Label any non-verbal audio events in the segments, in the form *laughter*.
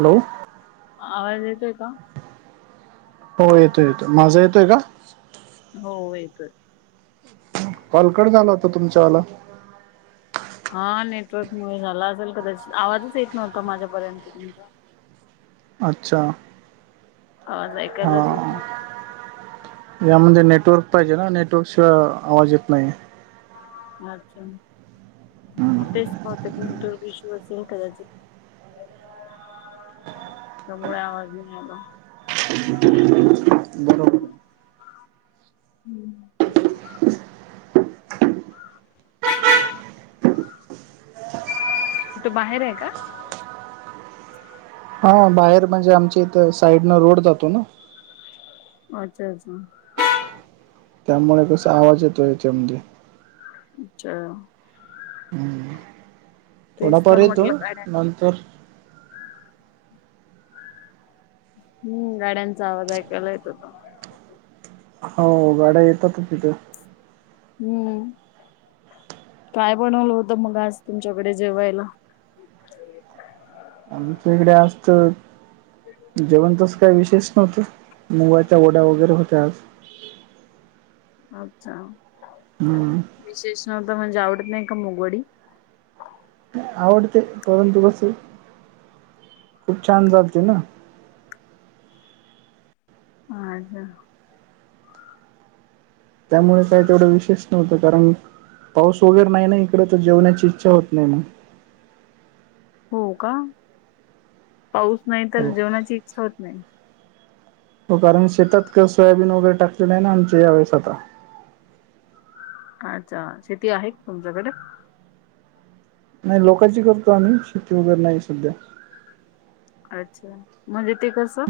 Hello. आवाज येतोय का? हो, येतोय येतोय. माझा येतोय का? हो, येतोय. कॉल कट झाला होता तुमच्या वाला. हा, नेटवर्क मुळे झाला असेल कदाचित, आवाजच येत नव्हता माझ्यापर्यंत तुमचा. अच्छा. आवाज ऐकायलाच येत हां नव्हता या मध्ये नेटवर्क पाहिजे ना, नेटवर्क शिवाय आवाज येत नाही. *unintelligible* मग तेच बहुतेक *unintelligible* सिंग कदाचित. त्यामुळे आवाज नाही आला. बरोबर आहे. कुठं बाहेर आहे का? हा, बाहेर म्हणजे आमच्या इथं साईडनं रोड जातो ना. अच्छा अच्छा त्यामुळे कसं आवाज येतो याच्यामध्ये. अच्छा. तेच थोडाफार तर येतो, म्हटलं गाड्या नंतर हम्म, गाड्यांचा आवाज ऐकायला येत होता मला. हो, गाड्या येतातच इथं. हम्म, काय बनवलं होत मग आज तुमच्याकडे जेवायला? आमच्या इकडे असतं जेवण तसं काय विशेष नव्हतं, मुगाच्या वड्या वगैरे होत्या आज. अच्छा! हम. विशेष नव्हत म्हणजे आवडत नाही का मुगवडी. आवडते परंतु कस, खूप छान झालती ना. अछा त्यामुळे काय तेवढं विशेष नव्हतं कारण, पाऊस वगैरे नाही नाही इकडे तर जेवण्याची इच्छा होत नाही मग. हो का? पाऊस नाही तर जेवणाची इच्छा होत नाही. हो कारण शेतात का सोयाबीन वगैरे टाकले नाही ना आमच्या यावेळेस आता. अच्छा शेती आहे तुमच्याकडे? नाही लोकांची करतो आम्ही, शेती वगैरे नाही सध्या. अच्छा म्हणजे ते कसं?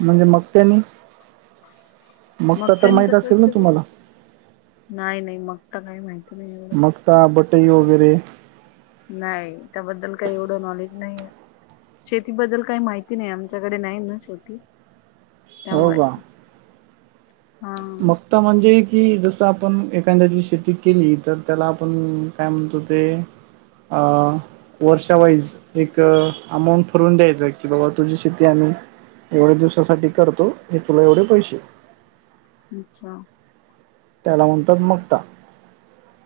म्हणजे मग त्यांनी *unintelligible* तर मगतानी माहित कसं असेल ना असते बरं? तुम्हाला. नाही नाही, मग तर काही माहिती नाही एवढं. त्या बटई वगैरे. नाही त्याबद्दल काही एवढं नॉलेज नाही आहे. शेतीबद्दल काही माहिती नाही, आमच्याकडे नाही ना शेती. हो त्यामुळे का? हा आता म्हणजे की जसं आपण एखांद्याची शेती केली तर त्याला आपण काय म्हणतो ते अ वर्षावाईज एक अमाऊंट ठरवून द्यायचं की बाबा तुझी शेती आम्ही एवढ्या दिवसासाठी करतो, हे तुला एवढे पैसे अच्छा त्याला म्हणतात मगता.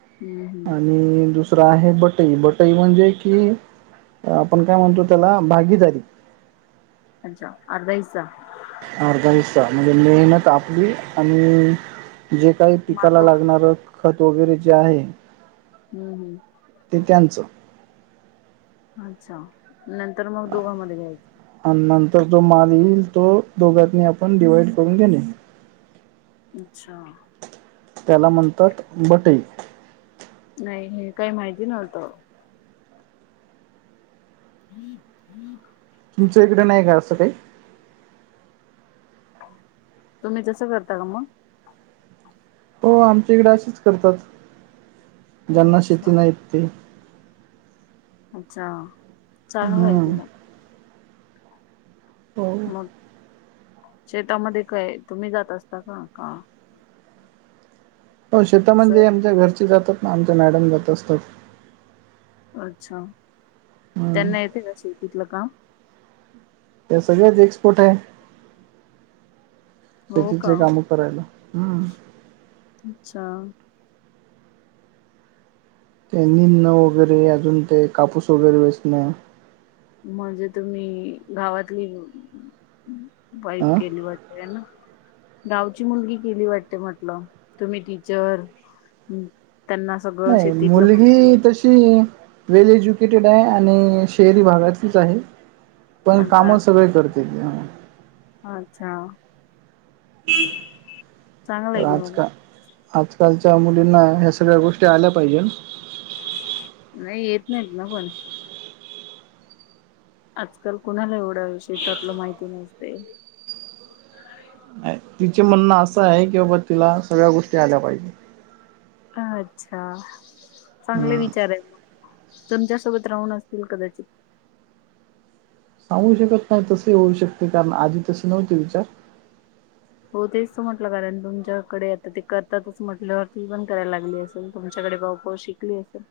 हम्म हम्म आणि दुस दुसरा आहे बटई, बटई म्हणजे कि आपण काय म्हणतो त्याला भागीदारी. अच्छा अर्धा हिसा. अर्धा हिस्सा म्हणजे, मेहनत आपली आणि जे काही माल पिकाला दोघांचा लागणार खत वगैरे जे आहे हम्म हम् ते त्यांचं. अच्छा नंतर मग दोघांमध्ये घ्यायचं. आणि नंतर जो माल येईल तो दोघांनी आपण डिवाइड करून घेणे. अच्छा त्याला म्हणतात बटई. नाही हे काही माहिती नव्हतं. हम्म हम्म. तुमच्या इकडे नाही का असं काही? तुम्ही जसं करता का मग? हो आमच्या इकडे असच करतात ज्यांना शेती अच्छा नाहीत ते अच्छा चांगलं आहे हम्म कि मग हो मग शेतामध्ये काय तुम्ही जात असता का? का हो शेत म्हणजे सोयाबीन आमच्या घरची जातात ना आमच्या मॅडम जात असतात. अच्छा हम्म त्यांना येते का शेतीला काम? त्या सगळ्याच एक्सपर्ट आहे, हो का शेतीतले काम करायला अच्छा ते निदणं वगैरे, अजून ते कापूस वगैरे वेचणं म्हणजे तुम्ही गावातली वाईफ अ केली वाटतं ना? गावची मुलगी केली वाटते म्हटलं, तुम्ही टीचर त्यांना सगळं नाही, शेतीतलं मुलगी माहिती आहे तशी ती वेल एज्युकेटेड आहे, आणि शहरी भागातलीच आहे. पण काम अच्छा सगळे करते ती अच्छा चांगलं आहे तर की आज मग का आजकालच्या मुलींना ह्या सगळ्या गोष्टी आल्या पाहिजे ना नाही येत नाहीत ना पण आजकाल कुणाला एवढ्या विषय त्यातलं माहिती नसते नाही तिचे म्हणणं असं आहे, की बाबा तिला सगळ्या गोष्टी आल्या पाहिजे. आच्छा चांगले हम्म विचार आहेत म- तुमच्यासोबत राहून असतील कदाचित. सांगू शकत नाही तस होऊ शकते कारण आधी तसे नव्हते विचार हो तेच तर म्हटलं कारण तुमच्याकडे आता ते करतातच म्हटल्यावरती पण करायला लागली अस- तुमच्याकडे भाऊपाऊ शिकली असेल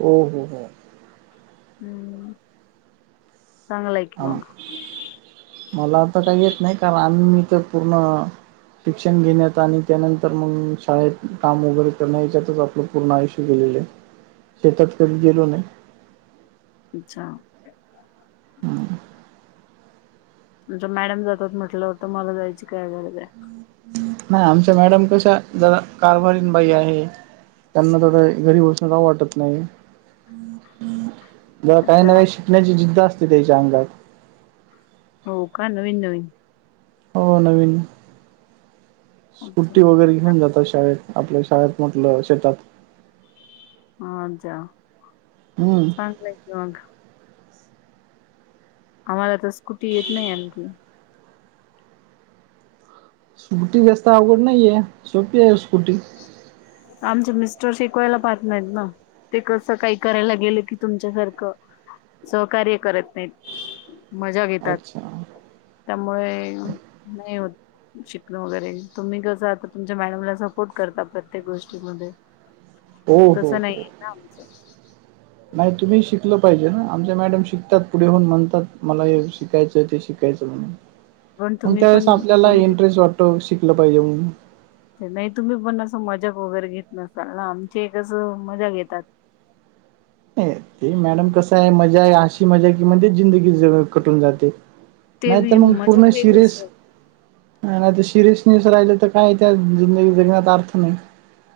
हो -हो- हो हम्म चांगलाय की आ, मग मला तर काही येत नाही कारण आम्ही तर पूर्ण ट्युशन घेण्यात, आणि त्यानंतर मग शाळेत काम, वगैरे करणं याच्यातच आपलं पूर्णआयुष्य गेलेले हाय, शेतात कधी गेलो नाही. अच्छा हम नंतर मॅडम जातात म्हटलं तर, मग जायची काय गरज आहे? नाही....... आमच्या मॅडम कशा, जरा कारभारीन बाई आहे. त्यांना तरी काय बसून राहावं वाटत नाही जात काही ना अच्छा काही शिकण्याची जिद्द असते तेच्या अंगात हो का?.... नविन नविन हो नविन अच्छा स्कूटी वगैरे घेऊन जातात शाळेत आपल्या शाळेत म्हटलं....... शेतात हा हम्म चांगलेय आहे कीं मग आम्हाला तर स्कुटी येत नाही आणखी स्कुटी जास्त अवघड नाहीये सोपी आहे स्कूटी आमचे मिस्टर शिकवायला पाहत नाहीत ना ते कसं.... काही करायला गेलं, की तुमच्यासारखं सहकार्य करत नाहीत. मज्या घेतात अच्छा त्यामुळे नाही होत शिकण वगैरे तुम्ही कसं आता तुमच्या मॅडमला सह सपोर्ट करता, प्रत्येक गोष्टीमध्ये हो तस हो हो नाहीये ना आमचं नाही. तुम्ही शिकल पाहिजे ना, आमच्या मॅडम शिकतात पुढे होऊन. म्हणतात मला हे शिकायचं ते शिकायचं शिकयच म्हणून पण मग तुम्ही पण त्यावेळेस आपल्याला करू दे इंटरेस्ट वाटतो, शिकलं पाहिजे म्हणून नाही...... तुम्ही पण असं मजाक वगैरे घेत नसाल ना, आमचे हे कस असं मजा घेतात नाही ते मॅडम कस आहे मजा आहे अशी मजा हाय कि म्हणजेच जिंदगी सगळ कटाळुन जाते नाही तर ते मग पूर्ण मजाक वेगळी सिरीस सर आणि आता सिरियस न्यूस राहिले तर काय त्या जिंदगी जगण्याचा अर्थ नाही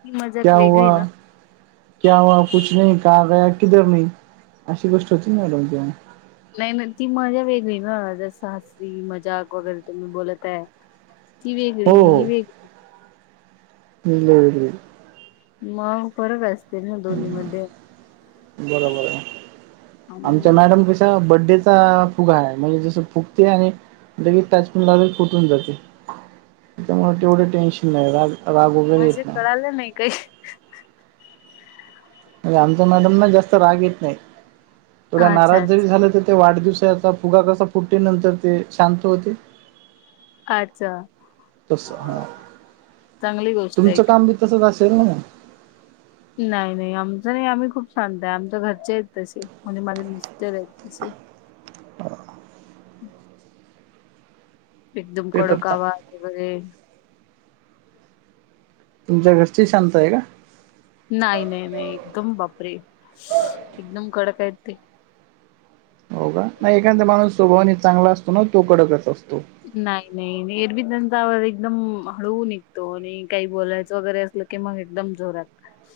ही मजाक क्या वेगळी हाय हुआ ना क्या हुवा? कुछ नही, कहा गया?. किधर नही, अशी गोष्ट होती मॅडम ती नाही- नाही, ती मजा वेगळी ग जसा हासी मजाक वगैरे तुम्ही बोलत आहे ती वेगळी हो ही वेगळी दिली मग फरक असतो ते ना दोन्ही मध्ये बरोबर हा बडेचा हा फुगा आहे. म्हणजे, जसं फुगते आणि लगेच टाच पीन लागली फुटून जाते त्याच्यामुळे तेवढं टेन्शन नाही रा म्हणजे कळालं नाही काही म्हणजे आमचा मॅडम ना जास्त राग येत नाही थोड्या अच्छा नाराज जरी अच्छा झालं तर ते वाढदिवसाचा फुगा कसा फुटतोय नंतर ते शांत होते. अच्छा तस हा चांगली गोष्ट आहे तुमचं की. काम बी तसच असेल ना? नाही नाही आमच नाही आम्ही खूप शांत आहे आमच्या घरचे आहेत तसे म्हणजे माझे मिस्टर आहेत तसे *inaudible* एकदम कडक पेटरचा आवाज वगैरे तुमच्या घरची शांत आहे का? नाही -नाही -नाही, एकदम बापरे! एकदम! कडक आहेत ते हो का? नाही, एखादा माणूस स्वभावने चांगला असतो ना तो कडकच असतो. नाही नाही एरवी त्यांचा आवाज एकदम हळु निघतो, आणि काही बोलायचं वगैरे असलं की मग एकदम जोरात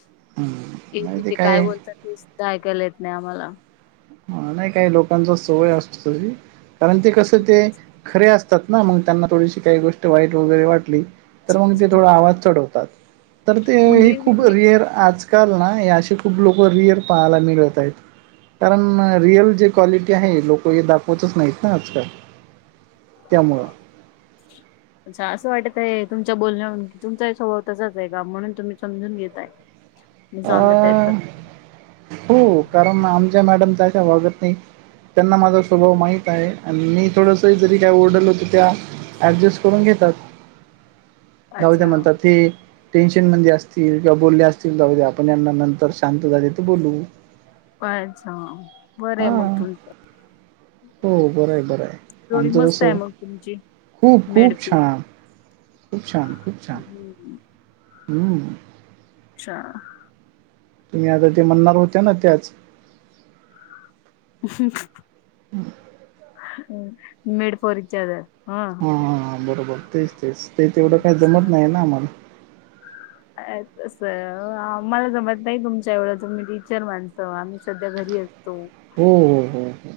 *inaudible* एरवी ते काय बोलतात ते सुद्धा ऐकायला येत नाही आम्हाला हा नाही काही लोकांचा सवय असतो तरी कारण ते कसं ते खरे अस तात ना मग त्यांना थोडीशी काही गोष्ट वाईट वगैरे वाटली तर मग ते थोडा आवाज चढवतात. तर ते मग हे एरवी खूप मी रिअर आजकाल ना हे असे खूप लोक रिअर पाहायला मिळत आहेत. कारण रिअल जे क्वालिटी आहे लोकं हे दाखवतच नाहीत ना आजकाल त्यामुळं अच्छा असं वाटत आहे तुमच्या बोलण्यावर तुमचाही स्वभाव तसाच आहे का म्हणून तुम्ही समजून घेताय. ह मी सांगत आहे तर हो कारण आमच्या मॅडम तश्या वागत नाही त्यांना माझा स्वभाव माहित आहे. आणि मी थोडंसं जरी काय ओरडलो त त्या ऍडजस्ट करून घेतात. जाऊ द्या अच्छा म्हणतात ते टेन्शन मंधी असतील किंवा बोलले असतील जाऊ द्या. आपण यांना नंतर शांत झाले तर बोलू *unintelligible* बरं आहे हा मग तुमचं हो बरं आहे बरं आहे जोडी आमचं तस मस्त आहे मग तुमची खूप मेड खूप फुल छान खूप छान खूप छान हम अच्छा तुम्ही आता ते म्हणणार होत्या ना त्याच मेड फॉर ईच अदर हा हा बरोबर तेच तेच ते तेवढं काही जमत अच्छा नाही ना आम्हाला तसं आम्हाला जमत नाही तुमच्या एवढं तुम्ही टीचर माणसं आम्ही सध्या घरी अस तो हो हो हो हो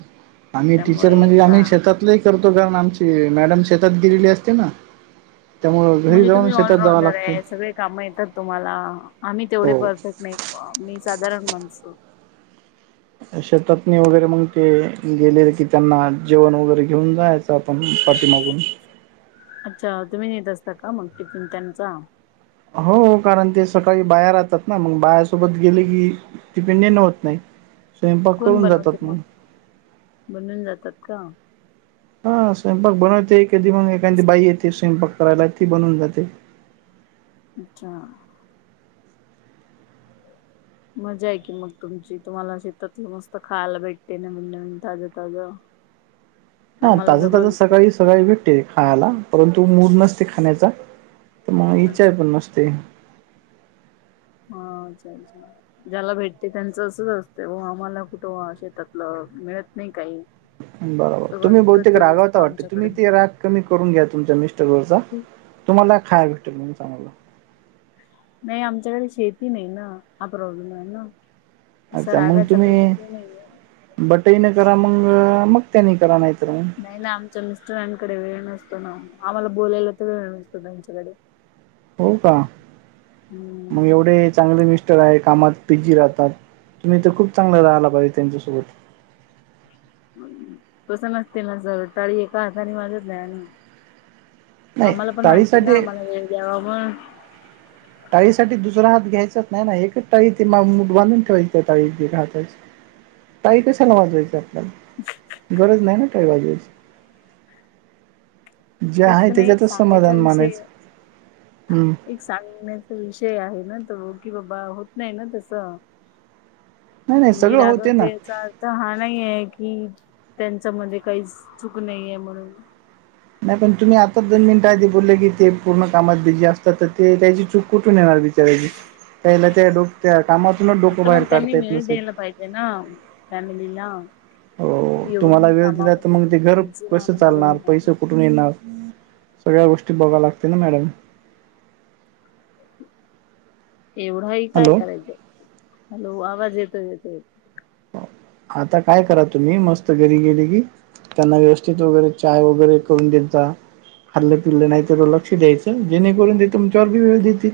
आम्ही टीचर त्यामुळे म्हणजे का आम्ही शेतात नाही करतो काम आमची मॅडम शेतात गेलेली असते ना. त्यामुळं घरी म्हणजे जाऊन तुम्ही शेतात जावं ऑलराऊंडर लागते आहे सगळे कामं येतात तुम्हाला आम्ही तेवढे हो. परफेक्ट नाही. मी साधारण माणसं शेतातनी वगैरे मग ते गेलेले किती त्यांना जेवण वगैरे घेऊन जायचं आपण पाठीमागून अच्छा तुम्ही नेत असता का मग टिफिन त्यांचा हो कारण ते सकाळी बाया राहतात ना मग बायासोबत गेलं की डिपेंडेन होत नाही. स्वयंपाक कोण करून जातात बनवतं मग? बनवुन जातात का? हा स्वयंपाक बनवते एखादी मग एखादी बाई येते स्वयंपाक करायला ती बनवून जाते. अच्छा मजा आहे की मग तुमची तुम्हाला शेतातलं मस्त खायला भेटते नवीन नवीन ताज ताजं हा आम्हाला ताज सगळं ताज विकत सकाळीच सगळं भेटतंय खायला परंतु मूड नसते खाण्याचा तर मग इच्छा अच्छा पण नसते. ह चालेल चालेल. ज्याला भेटते त्यांचं असंच असतें ओ आम्हाला कुठं शेतातलं मिळत नाही काही. बरोबर सगळं तुम्ही बहुतेक विकतच असतं रागावता वाटते आमच्याकडे. तुम्ही ते राग कमी करून घ्या तुमच्या मिस्टर वरचा तुम्हाला खायला भेटेलं चांगला नाही आमच्याकडे शेती नाही ना हा प्रॉब्लेम आहे ना. असं रागाचा काही विषय नाहीये. बटई न करा मग, मग त्यानी करा नाहीतर मग. नाही ना आमच्या मिस्टरांकडे वेळ नसतो ना, आम्हाला बोलायला तर वेळ नसतो त्यांच्याकडे. हो का? मग हम्म एवढे चांगले मिस् मिस्टर हाय कामात बीजी राहतात. तुम्ही तर खूप चांगलं राहाला पाहिजे त्यांच्यासोबत. तसं नसते ना सर. टाळी एका हाताने वाजत नाही ना. *inaudible* आम्हाला पण वाटते ना, टाळीसाठी आम्हाला वेळ द्यावा मग टाळीसाठी दुसरा हात घ्यायचाच नाही ना. एकच टाळी ते मागून बांधून ठेवायची त्या टाळी एका हाताची. टाळी कशाला वाजवायचं आपल्याला. *unintelligible* गरज नाही ना टाळी वाजवायची. जे तस आहे नाही एक त्याच्यातच सांगायचा समाधान विषय मानायचं हे हम्म एक सांगण्याचा विषय आहे ना तो, की बाबा होत नाही ना तसं. नाही नाही मी सगळं होते ना रागवते याचा अर्थ हा नाही आहे की, त्यांच्या मध्ये काहीच चूक नाहीये म्हणून. नाही पण तुम्ही आताच दोन मिनट आधी बोलले की, ते पूर्ण कामात बीजी असतात तर ते त्याची चूक कुठून येणार *unintelligible* त्याला त्या डोक त्या कामातूनच डोकं बाहेर काढता येत नसेल. हे ना फॅमलीला हो. तुम्हाला वेळ दिला तर मग ते घर बिझी कसं राहणं बरोबर चालणार, पैसे नाही कुठून येणार. सगळ्या गोष्टी बघा लागते ना मॅडम. एवढा ही काय हॅलो करायचं. हॅलो आवाज येतोय येतोय. आता काय करा तुम्ही, मस्त घरी गेले की त्यांना व्यवस्थित वगैरे, चाय वगैरे करून देत जा. खाल्लं पिलं नाही तर लक्ष द्यायचं, जेणे करून ते तुमच्यावरती वेळ देतील.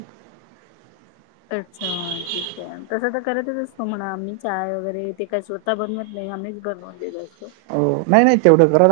अच्छा ठीक आहे. तसं तर करतच असतो म्हणा आम्ही, चाय वगैरे ते काय स्वत स्वतः बनवत नाही आमीच बनवून दिलो असतो. हो नाही नाही तेवढं